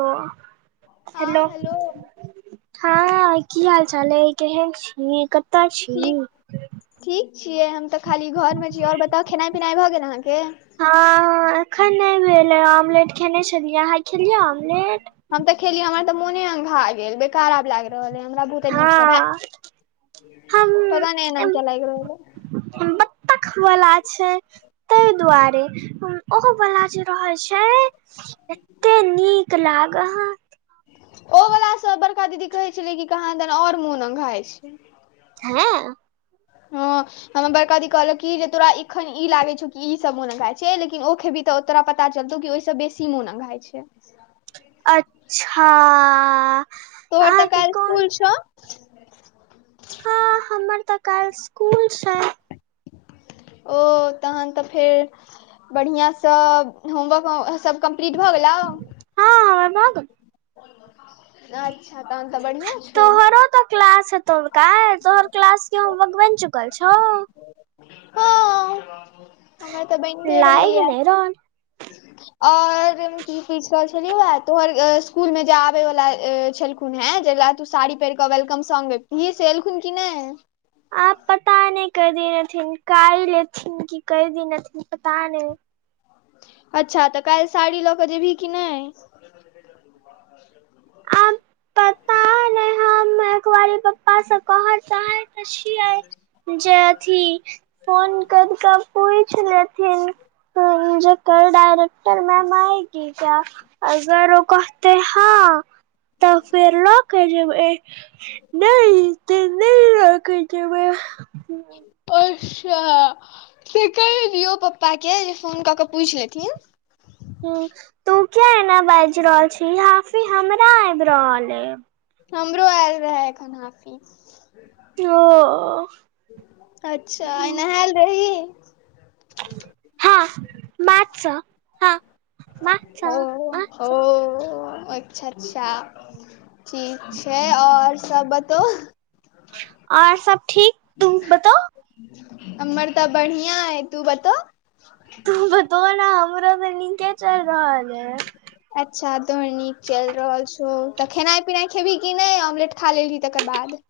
Hello, hello हँ। की हालचाल अइ। केहन छी? कतऽ छी? ठीक ठीक छियै हम तऽ खाली घरमे छी और बताउ खेनाइ पिनाइ भऽ गेल अहाँके। हँ हँ एखन नहि भेल हे ऑमलेट खेने छलियए अहाँ खेलियै ऑमलेट। हम तऽ खेलिय हमर तऽ मोने अघा गेल बेकार आब लागि रहल है हमरा। अजीब सा भा हँ हम पता नहि एना क्या लागि रहलअय। बत्तख। ख वला छै तय दुआरे ओ वला जे रहै छै। एते नीक लागत। ओ वला सऽ बड़का दीदी कहै छलै कि कहाँ दन और मोन अघाइ छै। हँ। हँ। हमा बड़कादी कहलक कि जे तोरा एखन ई लागे छौ कि ई सब मोन अघाय छै लेकिन ओ खेबी तऽ तोरा पता चलतौ की ओहिस बेसी ममोन अघाइ छै। अच्छा तोहर तऽ अहाँके काल्हि कोन स्कुल छौ हँ हमर तऽ काल्हि इसकुल छै। ओ तहन तऽ फेर बढ़िआँसँ होमवर्क ओ सब कम्प्लीट भऽ गेलउ। हँ हमर भ गेल। ओ। अच्छा तहन तऽ बढ़िया छौ। तोरो त क्लास हेतउ काइल तोहर क्लास के होमवर्क बनि चुकल छौ। ओ हमर तऽ बनिले लाइग रहैया। नहि रहल और की पुइछ रहल छलीयो या तोहर। इसकुल मे जे आबे वाला छलखुन हैं जय ला तू साड़ी पहिर कऽ वेलकम सॉन्ग गैवतही से एलखुन की नहि। आब पता नहि कई दिन एथिन कायल एथिन कि कई दिन एथिन पता नहि। अच्छा तऽ काइल साड़ी लऽ क जेभी की नहि। अब प एक बारी पप्पा से कहऽ चाहय छीये जे अथी फोन कर कऽ पुइछ लेथिन जे कल डायरेक्टर मैम आयेगी क्या। अगर ओ कहते हँ तऽ फेर ल के जेबय। नइ तऽ नइ लऽ कऽ जेबय। अच्छा से कही दीयो पप्पा के जे फोन कऽ के पूछि लेथिन। हू तू किया एना बाजि रहल छी हाफि हमरा आबि रहल अइ। हमरो आयल रहै अखन हाफी। ओ। अच्छा आइ नहाल रही। हँ माथ सऽ, हँ। माछ ओ ओ माछ अच्छा अच्छा। ठीक छै और सब बतो। आओर सब ठीक तुम बताओ। हम्मर तऽ बढ़िआँ अय तू बतो। तू बतो ने हमरो त नीके चैल रहल अय। अच्छा तोहर नीक चैइल रहल छौ तऽ खेनाइ पिनाइ खेबही की नइ ऑमलेट खा लेलही तकर बाद।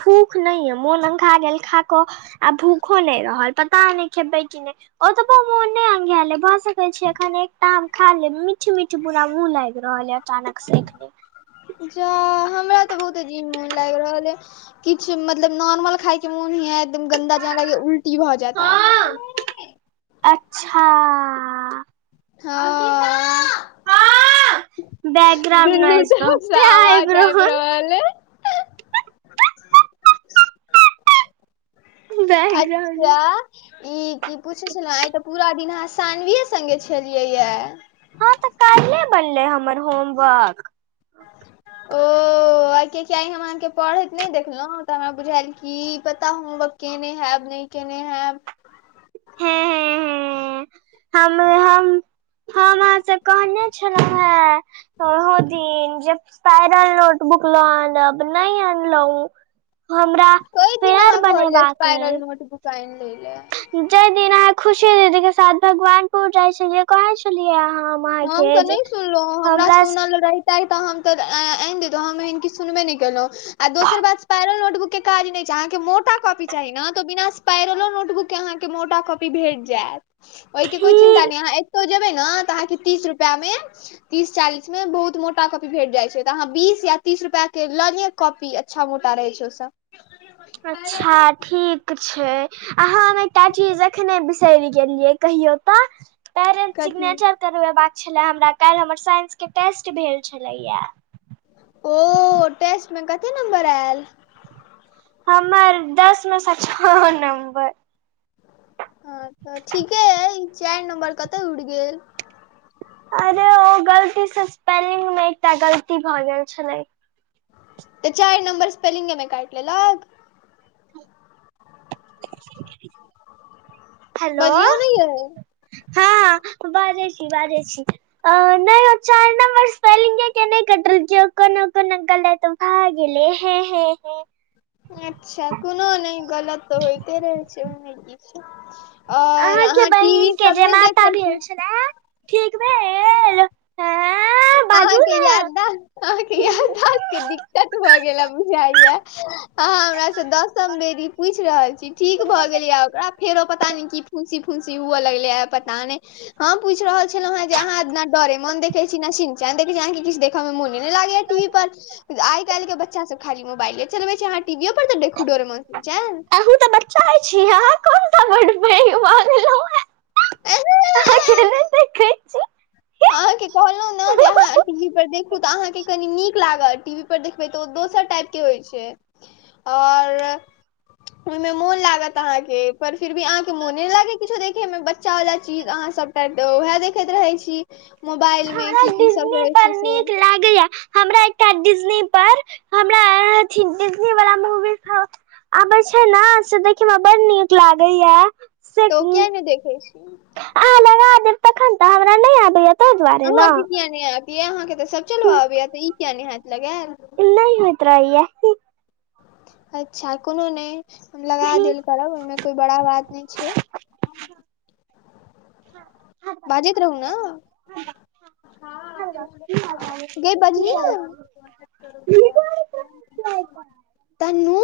भूख नइ यऽ मोन अंघा गेल खा कऽ आ भूखो नइ रहल पता नइ खेबैय की नइ। ओतबो मोन नइ अंघाएल अय भऽ स अबैय छी अखन एकटा आम खा लेब, मीठ मीठ पुरा मुँह लागि रहल ए अचानक से अखने। जा हमरा तऽ बहुत अजीब मोन लागि रहल ए। किछु मतलब नॉर्मल खाय के मोन हैत एकदम गन्दा जना लगैय उल्टी भऽ जाएत आब। अच्छा हँ बैकग्राउंड नाइस औतैय आइ ब्रन। अले बैकग्राउंड अच्छा ई की पूछैय छलहुँ आइ तऽ पूरा दिन अहाँ सानविए सङ्गे छलियै यऽ। हँ तऽ कैल्हे बनलै हम्मर होमवर्क। ओ आइ कियाकी हम अहाँके पढ़ैत नहि देखलहुँ तऽ हमरा बुझालए कि पता होमवर्क केने हैब नइ केने हैब। हुँ हुँ हुँ हम हाय हम। हम अहाँ से कहने छलहुँ हेँ ओहो दिन जे पायरल नोटबुक लऽ आनब नइ अनलौं। हमरा फेयर बनेबाक ऐय। फाइन लैय ले। जैय दिन अहाँ खुशी दीदी के साथ भगवानपुर जाइ छलियै कहै छलियै यऽ हम हम अहाँके तऽ जे नहि सुनलौं हमरा सुनल रैह तै तऽ हम तऽ अ-अ-अ आइन दैतौं हम एहन किछु सुनबे नहि केलहुँ। आ दोसर बात स्पायरल नोटबुक के काज नहि छैय अहाँके मोटा कॉपी चाही नऽ तऽ बिना पायरलो नोटबुक के अहाँके मोटा कॉपी भेट जाएत। ओहिके कोय चिन्ता फी नइ अहाँ एत्तौ जेबैइ ने तऽ अहाँके तीस रुपैआ में तीस चालीस में बहुत मोटा कॉपी भेट जाइ छैय तऽ अहाँ बीस या तीस रुपआ के लऽ लिय कॉपी अच्छा मोटा रहैय छैय ओ सब। अच्छा ठीक। किछ छैय आ हम एकटा चीज एखने बिसरि गेलियै कहियौ तऽ। पैरेंट कथी सिग्नेचर करवेबाक छले हमरा काल्हि हमर साइंस के टेस्ट भेल छलैया। ओ टेस्ट में कते नम्बर आएल। हमर दस में सँ छह नम्बर। हँ तऽ ठीके अइ ई चारि नम्बर कत उड़ि गेल। अरे ओ गलती सँ स्पेलिंग में एकटा गलती भऽ गेल छलैय। तऽ चारि नंबर स्पेेलिंगे में काइट लेलक। हेलो। बजियौ ने यै हँ बाजैय छी बाजैय छी। ओ नइ ओ चारि नम्बर स्पेलिंगे के नइ कटल क्यो, कोनो कोनो गलत आय गेले हे हे हे। अच्छा कोनो नहि गलत तऽ होइते रहै छै, ओ मे किछ अहाँके बहिनक के जे नहि माता देखै भेल छी छले ठीक भेल आँ बाजू अहाँके ने यादआस्त अहाँके यादआस्त के त भऽ गेला बुझाइया, अहाँ हमरा से दसम बेरी पूछि रहल छी ठीक भऽ गेले ह, ओकरा फेरो पता न की फूंसी फूंसी हुए लगले ह पता नहि। ह पूछि रहल छलौ हे जे अहाँ एना डोरे मोन देख देखै न देखै [unintelligible] अाँ किु देख हमे मोनी नहि लागे टीवी पर आइ काल्हि के बच्चा सब खाली मोबाइले चलबे छै। अहाँ टीवी पर त देखू डोरेमोन। अहू त बच्चाए छी अहा कोन सा बड़ पइघ भ गेलउ है। अहा के नइ देखइ छि? अहाँ कि कहलहु ने के अहां टीवी पर देखू तऽ अहाँके कनी नीक लागत, टीवी पर देखबै तऽ ओ दोसर टाइप के होइ छै। और ओहिमे मोन लागत अहाँके पर फिर भी अहाँके मोने नहि लागत किछो देखे मे बच्चा वाला चीज अहाँ के सब त उएह देखैत रहै छी, मोबाइल मे हमरा की की सब डिज्नी रहै पर छै से नीक हमरा एकटा डिजनी पर हमरा अथी वाला डिजनी पर आबै छै ने से देखय मेरा बड़ नीक लागे या तो क्य नहि देखै छी आ लग दे तखन तऽ हमरा नहि आबैय अहाँके किया नहि आत ये अहाँके तऽ सब चलो आबय तऽ ई किया नहि हयत लगायल इ नहि होैत रहअये या। अच्छा कोनो नहि हम लगा देल करब ओहिमे कोई बड़ा बात नहि छै। बाजैत रहू न। क क [unintelligible] ह की कह छै क कह तनू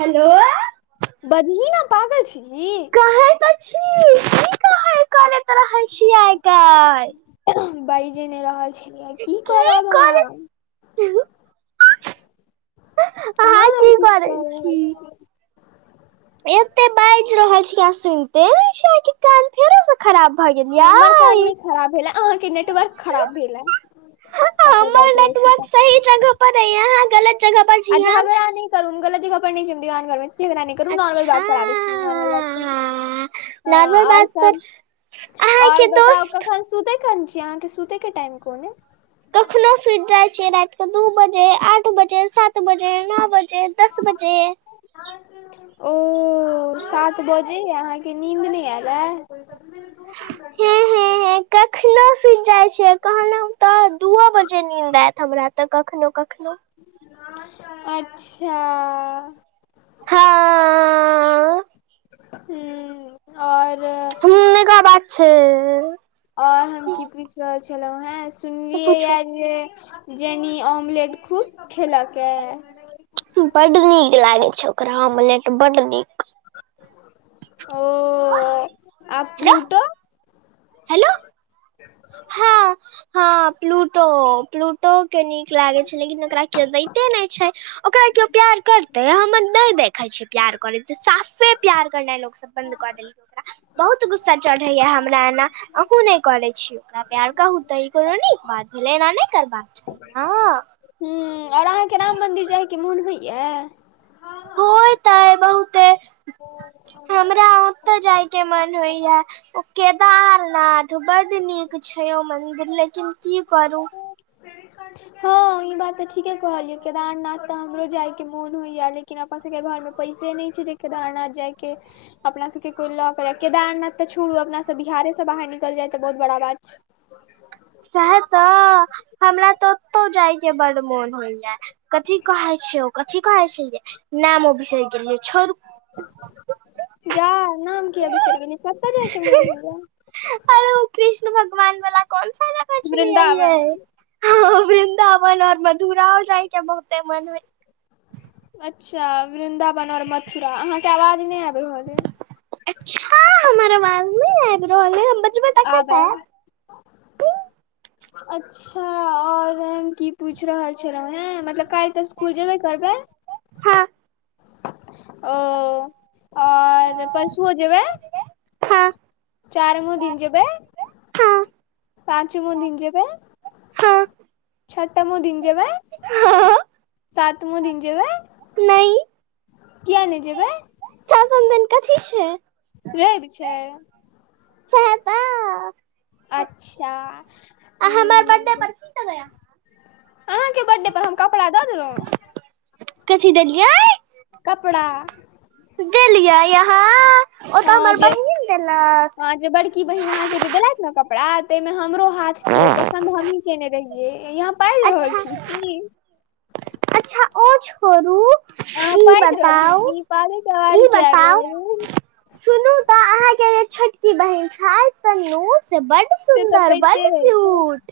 हेलो। बजही ना पागल छीही? कि कह है कने त रह है छी आइ कल? बाज नहि रहल छलियै की कर रहल अहाँ? कहाँ अहाँ की कर करै छी। रहल [unintelligible] छी एते बाजि रहल छी अहां सुनिते नै छी?? फेरो से खराब भऽ गेल। हमर कान यै। नहि खराब भेल ह, अहाँके नेटवर्क खराब भेल हे। हमर नेटवर्क सही नहि जगह पर हैय, अहां गलत जगह पर आ छी ह। झगड़ा नहि करू गलत [unintelligible] खबर नहि जिम दहन करबै झगड़ा नहीं करू, नोर्मल अच्छा बात प आवे छै नॉर्मल बात पर, ह नॉर्मल बात आओर पर सब आओर अहाँके बताउ दोस्त कखन सुते कन छी अहाँके सुते के टाइम कोन हे? कखनो सुति जाय छी रात के दू बजे, आठ बजे, सात बजे नओ, बजे दस बजे ओ सात बजे अहाँके नींद नहि आयल ह? ठीक हे छै [unintelligible] हे कखनो सुति जाइ छिय कहलहु तऽ दूओ बजे नींद आयत हमरा तऽ कखनो कखनो अच्छा हँ ह्म्म और तनेगा बात छै ओर हम की पूछि रहल छलौ हे सुनलियै पूछू यै जे जेनी ऑमलेट खूब खेलके बड नीक लागे छै ओकरा आमलेट बड नीक ओ आ हेलो फ्रूटों हेलो हँ हँ प्लूटो प्लू पो के नीक लागे छै लेकिन ओकरा केयो दैते नहि छै ओकरा केयो प्यार करते हमर नैय देखे छै प्यार करैत साफे प्यार करनाइ लोग सब बंद कऽ देल बहुत गुस्सा चढ़ैया हमरा एना अहुँ नहि करे छी ओकरा प्यार कहू तऽ ई कोनो नीक बात भेलै एना नहि करबाक चाही न हू और अहाँके राम मन्दिर जायके मोन होइया होय तऽ अय बहुते हमरा ओतऽ जाय के मन होइया ओ केदारनाथ बड्ड नीक छै ओ मन्दिर लेकिन की करू हँ ई बात तऽ ठीके कहलियौ केदारनाथ तऽ हमरो जाय के मोन होइया लेकिन अपन सबके घर मे पईसा नहि छै जे केदारनाथ जायके अपना सबके कोइ लऽ क केदारनाथ तऽ छोडूं अपना सब बिहारे से बाहर निकल जाय तऽ बहुत बड़ा बात छै सेह तऽ हमरा तऽ ओतौ। जाय के बडु मोन होइया। कथी कहै छै। कथी कहै छैे। नामो बिसरि गेलियै छोड़। जा नाम किये बिसर गेलियै। कतऽ जायके मोन होइया अरे ओ कृष्ण भगवान वला कोन सा लागल छैलै ये वृन्दावन यै ह वृन्दावन और मधुरा जाइके बहुतेै मन हो अच्छा वृन्दावन आर मथुरा अहाँके आवाज नहि आबि रहल यै। अच्छा हमर आवाज नहि आय। आब ऐल अच्छा आर हम की पूछ रहल छै। मतलब काइल तऽ आयत स्कुल जेबे करबै। हँ। ओ आर परशुऔ जेबै। हँ चारिमो दिन जेब। हँ पांचमो दिन जेबै। हँ। छटमो दिन जेबै। हँ। सातमो दिन जेबै। कियै नहि जेबै। सातम दिन कथि छैय। रेइब छै। सैह तऽ अच्छा ह। ऊ ऊ बया। [unintelligible] अहाँके बर्थडे पर हम कपड़ा द दैलौ कथी देलियै। कपड़ा। दैलियै यहाँ ओतऽ हमर बहीन लेलक। कि बहिन अहा जे देलैथ न कपड़ा तैय में हमरो हाथ छैय ओ पसंद हमहि केने रहिये एई हम बाजि रहल अच्छा छी की? अच्छा ओ छोड़ू। अहाँ ई बाजि रहल छिअइ बताउ की? बाजै आवाज ई की आबि बताउ रहल ऐ। सुनू त अहाँके जे छोटकी बहिन छथि तन्नू से बड्ड से तऽ सुन्दर पाइते बड्ड रहै छथि क्यूट।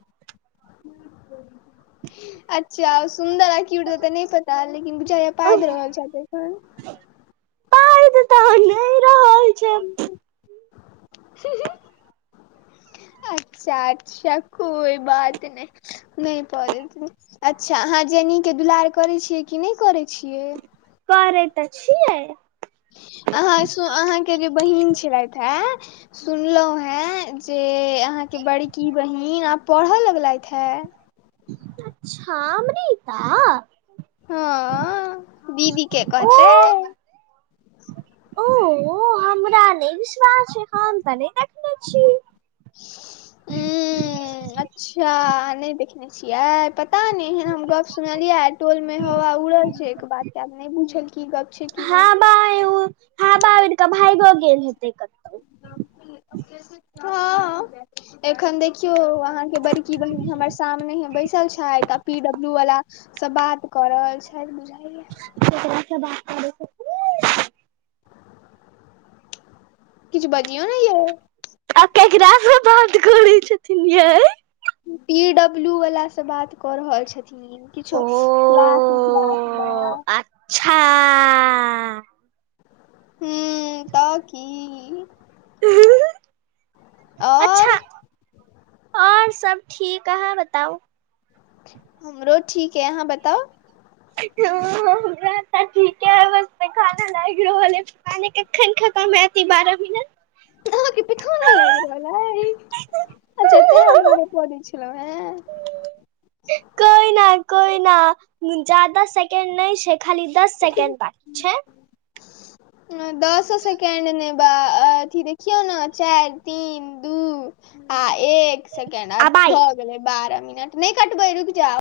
[inaudible] अच्छा ओ सुंन्दर आ क्यूट द त नै पता लेकिन बुझाइया पाजि रहल छथि एखन आओर बता नै रहल छै। ह। अच्छा-अच्छा कोइ बात नै। नहि पढै छथिन। अच्छा अहाँ जेनीके दुलार करै छियै कि नै करै छियै। करै त छिअइ। अहाँ सु अहाँके जे बहीन छलथि हे। सुनलहु हें जे अहाँके बड़की बहिन आब पढ़ लगलथि हे। अच्छा अमरीता। हँ दीदी के ओ कहतै। ओ, हमरा नै विश्वास ऐ, हम त नै देखने छी। उं अच्छा, अहाँ नै देखने छियै, पता नै एहेन हम। गप्प सुनलियैया आइ, टोलमे हवा उड़ल छै एक बात के। आब नै बुझल की गप छै की नै छै। हावा उड़िक भाइगो गेल हेतै कतौ। [inaudible] हं। एखन देखियौ अहाँ के बड़की बहिन हमर सामने हे बैसल छथि आ पी डब्लू बला सं बात क रहल छथि। [unintelligible] किछ बजिऔ ने यै। आब केकरा स बात करै छथिन यै। पी डब्ल्यू बला स बात क रहल छथि। ओ किछो किलास तिलास ले। छा हूं त की? [unintelligible] और अच्छा। और सब ठीक अहाँ बताउ? हमरो ठीक ऐ अहाँ बताउ? हं हं हमरा त ठीके ऐ, बस पैखाना लागि रहल अछि। पता नै केखन खतम हैत ई बारह मिनट? अहाँके पेखाना लागि रहल अछि? अच्छा तें दुआरे पदै छलहु हें? कोइ ना कोइ ना, जादा सेकंड नै छै, खाली दस सेकेंड बांकी छै। दसो सेकेंड नै ब अ अथी देखियौ न चारि तीन दू आ एक। सेकेंड आ आब आइ भ गेलै बारह मिनट, नै कटबै रुकि जाउ।